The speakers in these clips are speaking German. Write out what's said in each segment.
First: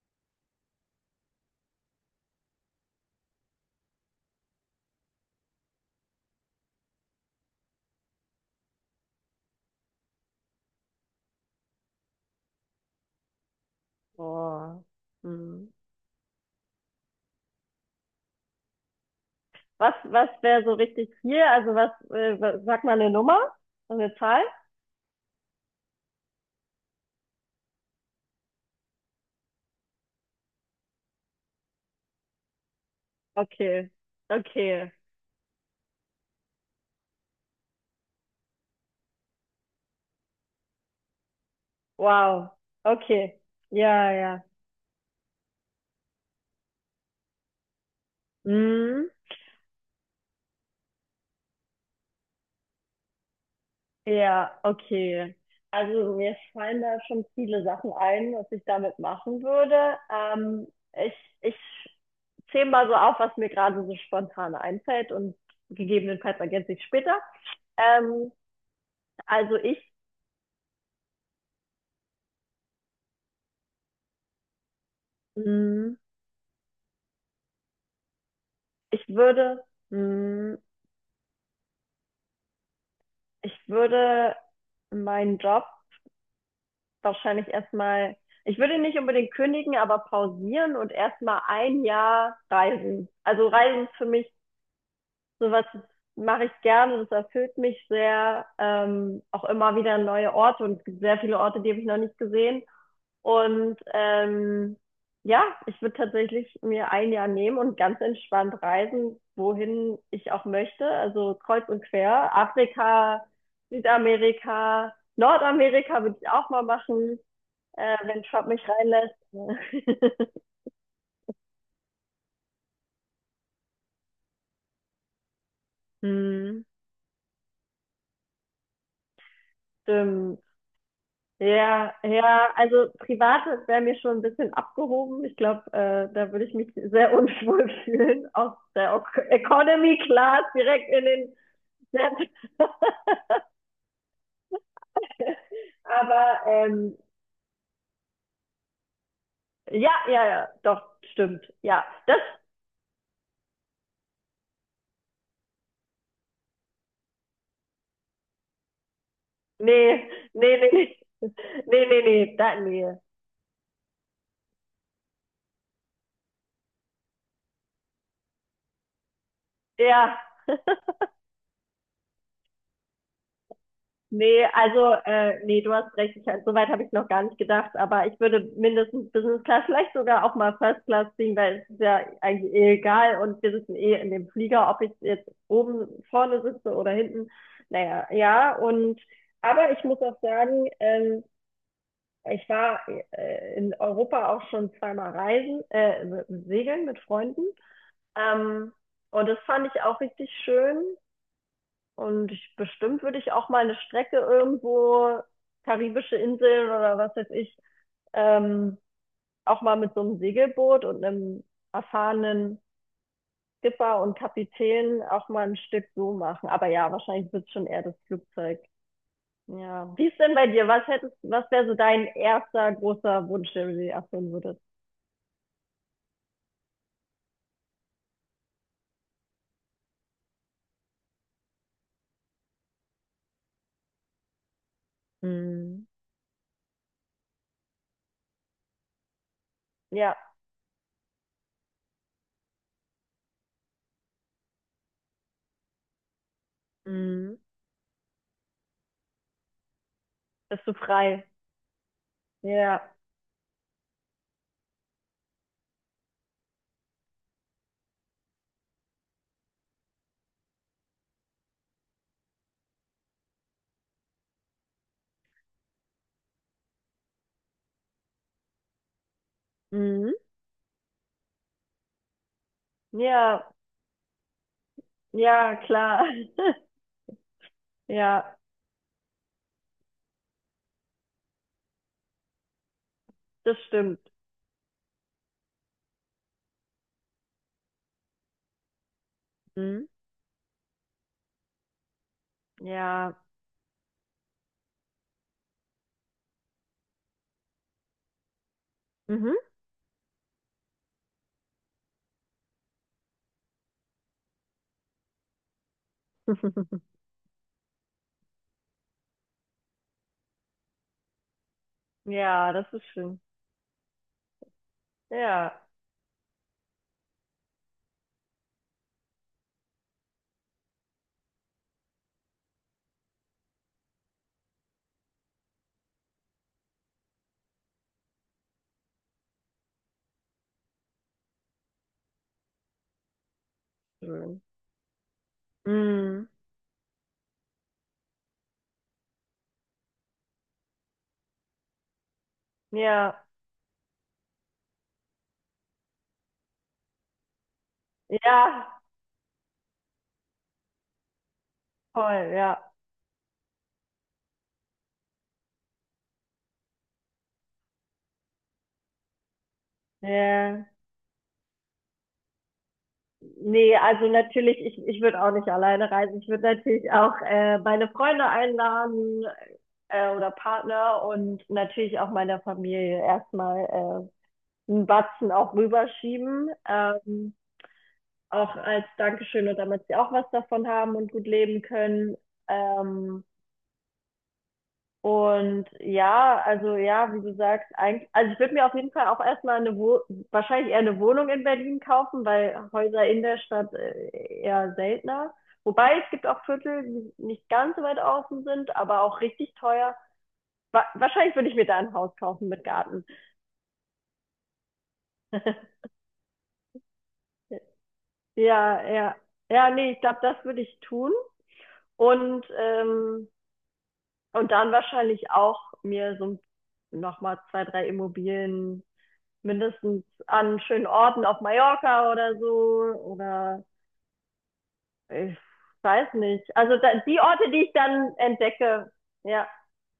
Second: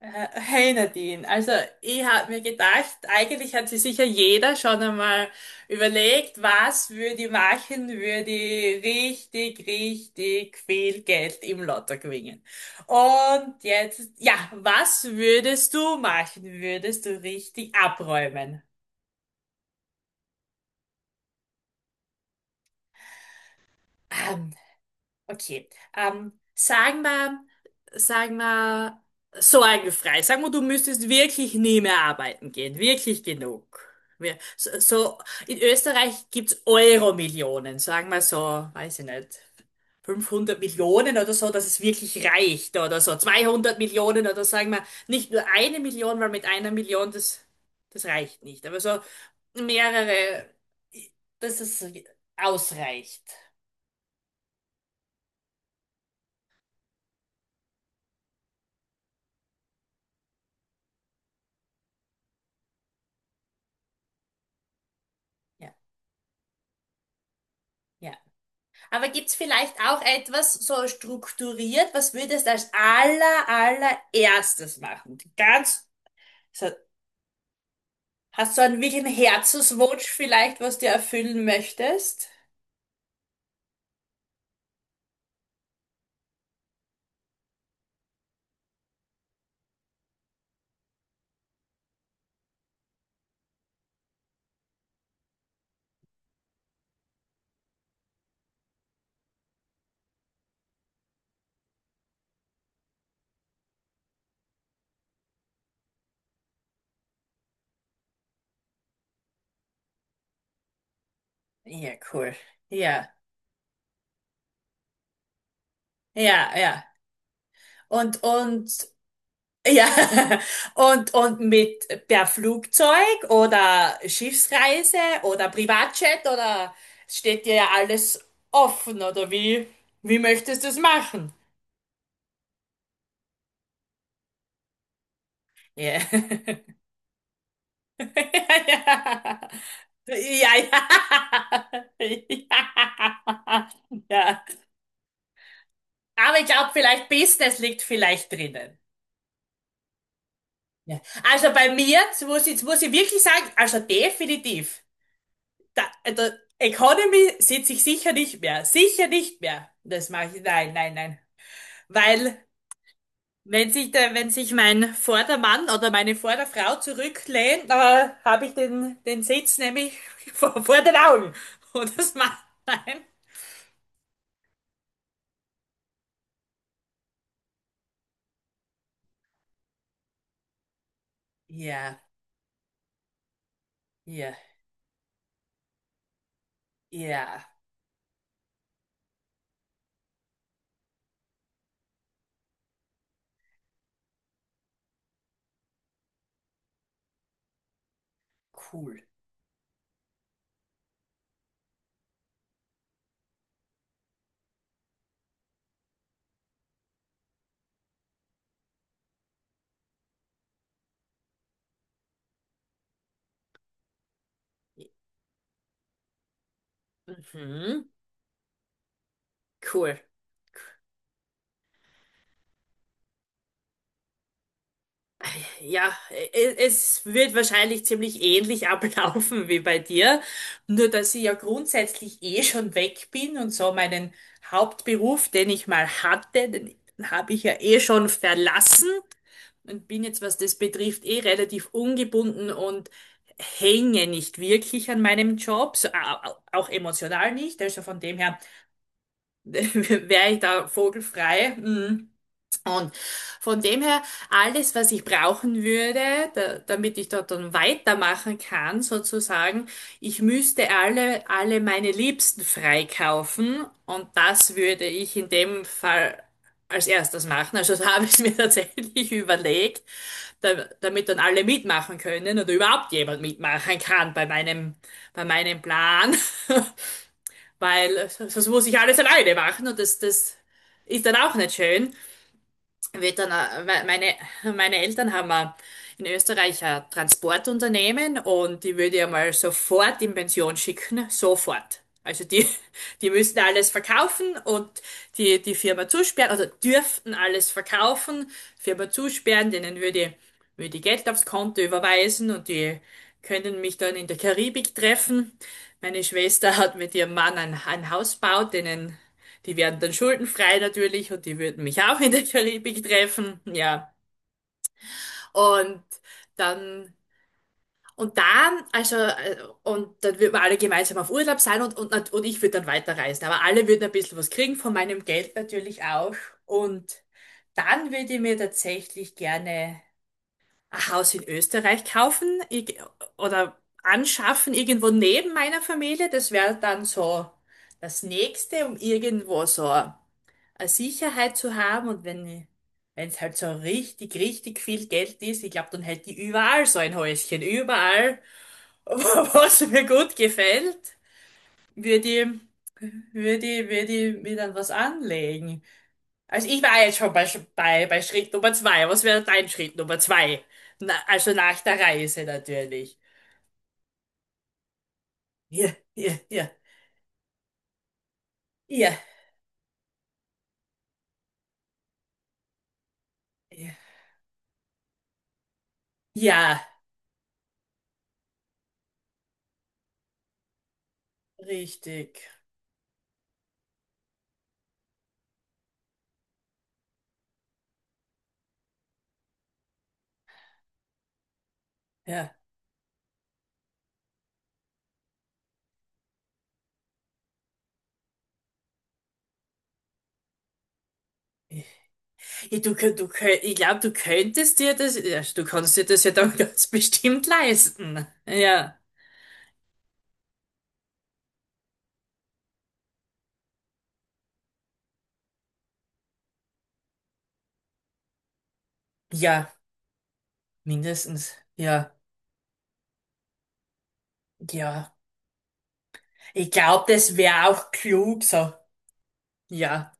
Hey Nadine, also ich habe mir gedacht, eigentlich hat sich sicher jeder schon einmal überlegt, was würde ich machen, würde ich richtig, richtig viel Geld im Lotto gewinnen. Und jetzt, ja, Boah. was Hm. würdest du machen? Würdest du richtig abräumen? Was wäre so richtig viel? Also sag mal eine Nummer, eine Zahl? Ähm, Okay. Ähm, sagen wir, sagen wir, sorgenfrei. Sagen wir, du müsstest wirklich nie mehr arbeiten gehen. Wirklich genug. Okay, Wir, so, okay, so, in Österreich gibt's Euro-Millionen. Sagen wir so, weiß ich nicht, 500 Millionen oder so, dass es wirklich wow, reicht oder so. okay, Zweihundert ja, Millionen oder ja, sagen wir nicht nur 1 Million, weil mit 1 Million das reicht nicht. Aber so hm. mehrere, dass es ausreicht. Ja, okay. Also mir fallen da schon viele Sachen ein, was ich damit machen würde. Ich, ich zähle mal so auf, was mir gerade so spontan einfällt und Ja, gegebenenfalls ergänze ich später. ja. Ähm, Aber gibt's also vielleicht ich, auch etwas so strukturiert, was würdest du als allererstes machen? Ganz, hm, so, hast du einen wirklichen ich würde, Herzenswunsch hm, vielleicht, was du erfüllen möchtest? Ich würde meinen Job wahrscheinlich, ich würde nicht unbedingt kündigen, aber pausieren und erstmal ein Jahr reisen. Also Reisen ist für mich sowas, das mache ich gerne, das erfüllt mich sehr. Auch immer wieder neue Orte, und es gibt sehr viele Orte, die habe ich noch nicht gesehen. Und ja, ich würde tatsächlich mir ein Jahr nehmen und ganz entspannt reisen, wohin ich auch möchte. Also kreuz und Ja, cool. quer. Ja, Afrika, Südamerika, Nordamerika würde ich ja, auch mal ja. machen, Und, wenn Trump mich und, reinlässt. ja. Und mit per Flugzeug oder Schiffsreise oder Privatjet Hm. oder steht dir ja alles offen oder wie Stimmt. möchtest du es machen? Ja, ja, also privat wäre mir schon ein bisschen abgehoben. Ich glaube, Ja. Da würde ich mich sehr unwohl fühlen, aus der Economy Class Ja, ja. Ja. direkt in den Ja. Ja. Aber Aber ich glaube, vielleicht Business liegt vielleicht drinnen. ja, ja, ja, doch, Ja. Also stimmt. bei Ja, mir, das, jetzt muss ich wirklich sagen, also definitiv. Da, also Economy sitze ich sicher nicht mehr. Sicher nicht mehr. nee, Das mache ich. nee, nee, Nein, nein, nee, nein. nee, nee, nee, Weil da, nee. wenn sich wenn sich mein Vordermann oder meine Vorderfrau zurücklehnt, habe ich den Sitz nämlich Ja, vor den Augen. Und das macht nein. nee, also, nee, du hast recht, ich, so weit habe ich noch gar nicht gedacht, aber ich würde mindestens Business Class, vielleicht sogar auch mal First Class ziehen, weil es ist Ja, ja eigentlich eh egal und wir sitzen eh in dem ja, Flieger, ob ich jetzt oben vorne sitze oder hinten. ja, Naja, ja, und, aber ich muss auch sagen, ich war in Europa auch schon zweimal reisen, segeln mit Freunden. Ähm, cool. und das fand ich auch richtig schön. Und bestimmt würde ich auch mal eine Strecke irgendwo, karibische Inseln oder was weiß ich, ähm, auch mal mit so einem Segelboot und einem erfahrenen Skipper und Kapitän auch mal ein Stück so machen. Aber ja, wahrscheinlich wird es schon eher Mhm, das Flugzeug. Ja. cool. Wie ist denn bei dir? Was hättest, was wäre so dein erster großer Wunsch, den du dir erfüllen würdest? Ja, es wird wahrscheinlich ziemlich ähnlich ablaufen wie bei dir, nur dass ich ja grundsätzlich eh schon weg bin und so meinen Hauptberuf, den ich mal Mhm. hatte, den habe ich ja eh schon verlassen und bin Ja. jetzt, was das betrifft, eh relativ ungebunden und hänge nicht wirklich an meinem Job, so, auch emotional Mhm. nicht, also von dem her wäre ich da Bist du frei. vogelfrei. Mm. Ja. Und von dem her, alles, was ich brauchen würde, damit ich dort dann weitermachen kann, sozusagen, ich müsste alle meine Liebsten freikaufen und das würde ich in dem Fall als erstes machen. Also da habe ich mir tatsächlich überlegt, Mhm. da, damit dann alle mitmachen können oder überhaupt jemand Ja, mitmachen kann bei ja, meinem klar. Plan, weil Ja, sonst muss ich alles alleine machen und das ist dann auch nicht schön wird dann, das stimmt. Meine Eltern haben in Österreich ein Transportunternehmen und die würde ich mal Mhm. sofort in Pension schicken, sofort. Also die, die Ja. müssten alles verkaufen und die Firma zusperren, oder dürften alles verkaufen, Firma Mhm. zusperren, denen würde ich Geld aufs Konto überweisen und die können mich dann in der Karibik treffen. Meine Schwester hat mit ihrem Mann ein Haus gebaut, denen die werden dann schuldenfrei natürlich und die würden mich auch in der Ja, das Karibik ist schön. treffen. Ja. Ja. Und dann, also, und dann würden wir alle gemeinsam auf Urlaub sein und ich würde dann weiterreisen. Aber alle würden ein bisschen was kriegen von meinem Geld natürlich auch. Und dann würde ich mir tatsächlich gerne ein Haus in Österreich kaufen oder Schön. anschaffen, irgendwo neben meiner Familie. Mhm. Das wäre dann so das nächste, um irgendwo so eine Sicherheit zu haben und wenn es Ja, halt so richtig, richtig viel Geld ist, ich glaube, dann hätte ich überall so ein Häuschen, überall, ja, was mir gut gefällt, würde ich, voll, ja. Würde ich mir dann was anlegen. Also ich war jetzt schon bei Schritt Nummer zwei. Was wäre dein Schritt Nummer zwei? Ja, Na, also nach der Reise natürlich. nee, also natürlich, ich würde auch nicht Ja, alleine ja, reisen. Ich würde ja, natürlich auch meine Freunde ja, einladen, oder Partner und natürlich auch meiner Familie ja, erstmal 'n Batzen auch rüberschieben, ja, auch als Dankeschön und damit sie auch was davon haben und gut leben können. richtig. Ähm, und ja, also ja, wie du sagst, eigentlich, also ich würde mir auf jeden Fall auch erstmal mal 'ne Wo wahrscheinlich eher eine Wohnung in Berlin kaufen, Ja. weil Häuser in der Stadt, eher seltener. Wobei, es gibt auch Viertel, die nicht ganz so weit außen sind, aber auch richtig teuer. Wa Wahrscheinlich würde ich mir da ein Haus kaufen Ja. mit Garten. Ich glaube, du könntest dir das, ja, du kannst dir das ja dann ganz bestimmt leisten. Ja, Ja, ja. Ja, nee, ich glaube, das würde ich tun. Und, ähm, und dann wahrscheinlich auch mir so nochmal zwei, drei Immobilien ja, mindestens an schönen Orten mindestens. auf Ja, Mallorca oder so. Oder ja. ich weiß nicht. Ich Also da, glaube, das die wäre Orte, die auch ich dann klug so. entdecke, ja, Ja.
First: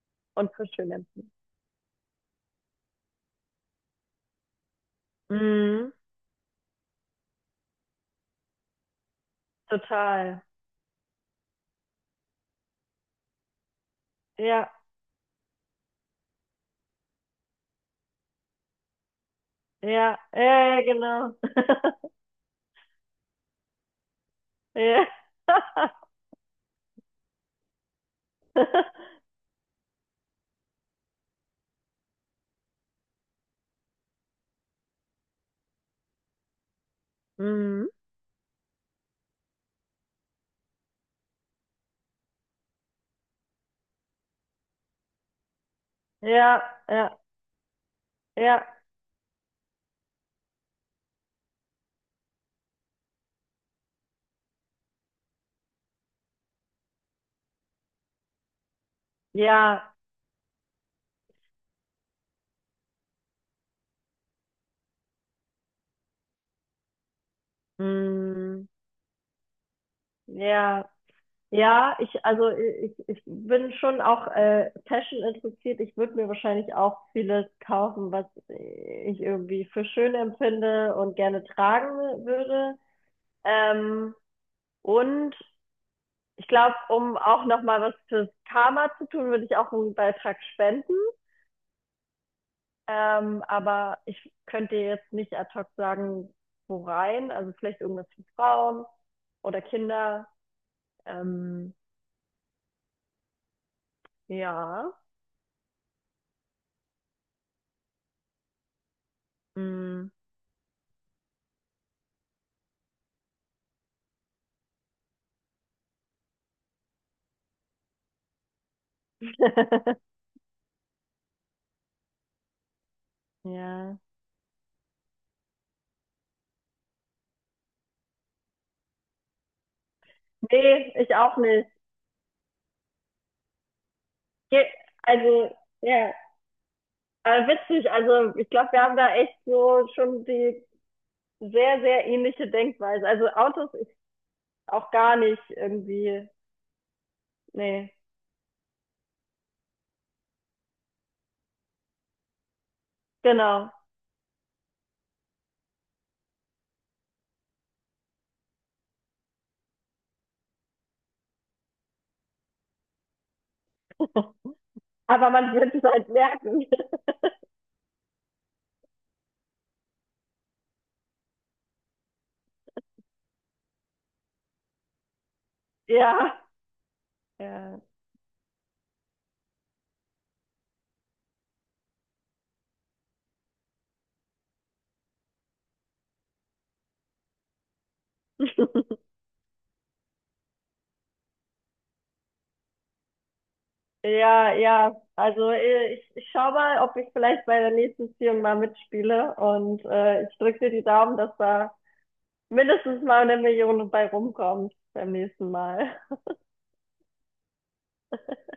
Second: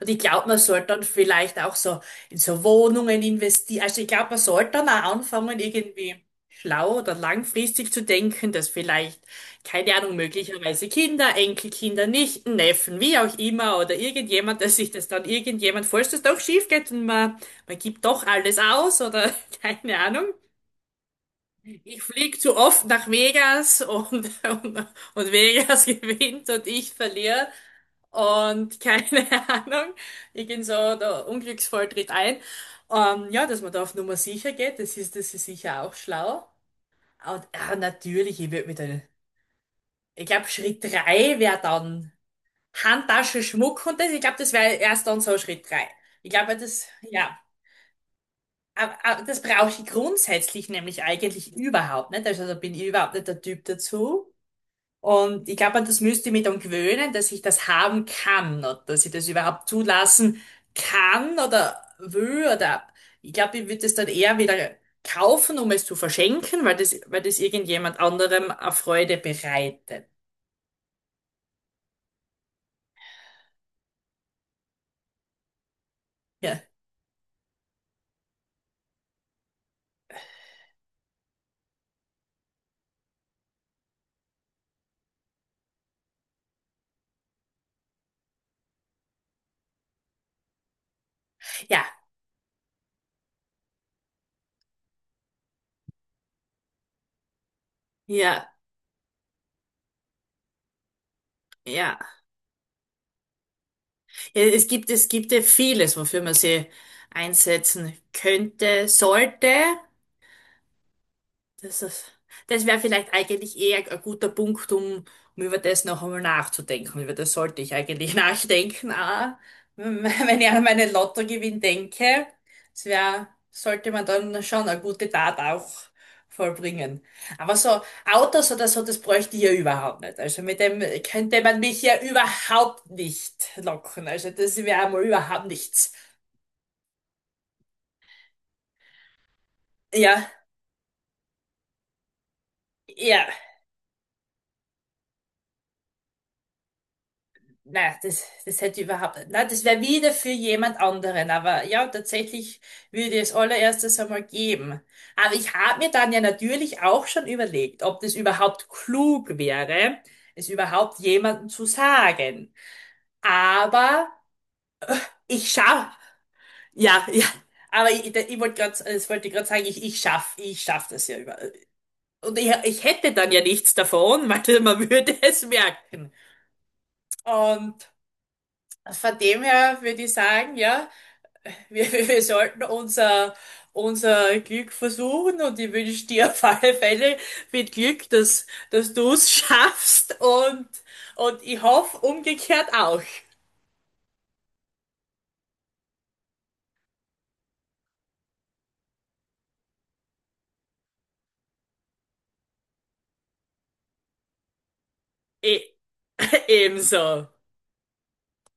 Und ich glaube, und man für sollte schön dann empfinde. vielleicht auch so in so Wohnungen investieren. Also ich glaube, man sollte dann auch anfangen, Mhm, irgendwie schlau oder langfristig zu denken, dass vielleicht, keine Ahnung, total. möglicherweise Kinder, Enkelkinder, Nichten, Neffen, wie auch immer, oder irgendjemand, Ja, dass sich das dann irgendjemand, falls das doch schief geht und man gibt doch alles aus oder keine ja, Ahnung. ja, ja, genau. Ich fliege zu oft nach Vegas und, Ja. und Vegas gewinnt und ich verliere und keine Ahnung. Ich gehe so der Unglücksfall tritt ein. Ja, dass man da auf Nummer sicher geht, das ist sicher auch schlau. Und Mhm. natürlich, ich würde mit der, ich glaube, Schritt drei wäre dann Handtasche, Schmuck und das. Ich glaube, das wäre erst dann so Schritt drei. Ich glaube, Ja, das, ja, ja. ja, Aber das brauche ich grundsätzlich nämlich eigentlich überhaupt nicht. Also da bin ich überhaupt nicht der Typ dazu. Und ich glaube, an das müsste ich mich dann gewöhnen, dass ich das haben kann oder dass ich das überhaupt ja. zulassen kann oder will oder ich glaube, ich würde es dann eher wieder kaufen, um es zu verschenken, weil das irgendjemand anderem Mhm. eine Freude bereitet. Ja. Ja, ich, also ich bin schon auch Fashion interessiert. Ich würde mir Ja, wahrscheinlich auch vieles kaufen, was ich irgendwie für schön empfinde und gerne tragen würde. Ähm, und ich glaube, um auch nochmal was fürs Karma zu tun, würde ich auch einen Beitrag spenden. ja, Aber ich könnte dir jetzt nicht ad hoc sagen, wo rein. Also vielleicht irgendwas für ja, Frauen oder Kinder. Ähm, ja. Ja. Ja. Es gibt ja vieles, wofür man sie einsetzen könnte, sollte. Mm. Das ist, das wäre vielleicht eigentlich eher ein guter Punkt, um über das noch einmal nachzudenken. Über das sollte ich eigentlich nachdenken. Wenn ich an meinen Lottogewinn denke, sollte Ja. man dann schon eine gute Tat auch vollbringen. Aber so Autos oder so, das bräuchte ich ja überhaupt nicht. Also mit dem Nee, ich auch könnte man nicht. mich ja überhaupt nicht locken. Also das Ge- wäre mal überhaupt Also, nichts. ja, aber witzig. Also, ich glaube, wir haben da echt so schon Ja, die sehr, sehr ähnliche Denkweise. ja. Also, Autos ist auch gar nicht irgendwie. Nee, Na, das hätte ich überhaupt nicht. Na, das wäre wieder für jemand anderen. Aber ja, tatsächlich würde ich es genau. allererstes einmal geben. Aber ich habe mir dann ja natürlich auch schon überlegt, ob das überhaupt klug wäre, es überhaupt jemandem zu sagen. Aber Aber ich man wird es schaff, halt merken. ja, ja. Aber ich wollte gerade, das wollte ich gerade sagen, ich schaff das ja über. Und ich hätte dann ja nichts davon, weil man würde es merken. Ja, Und ja. von dem her würde ich sagen, ja. Wir sollten unser Glück versuchen und ich wünsche dir auf alle Fälle viel Glück, dass du es schaffst und ich hoffe umgekehrt auch. Ja, ja. Also, ich schau mal, ob ich vielleicht bei der nächsten Ziehung mal mitspiele. Und ich drücke dir die Daumen, dass da mindestens mal eine Million bei rumkommt beim nächsten E Mal. Ebenso.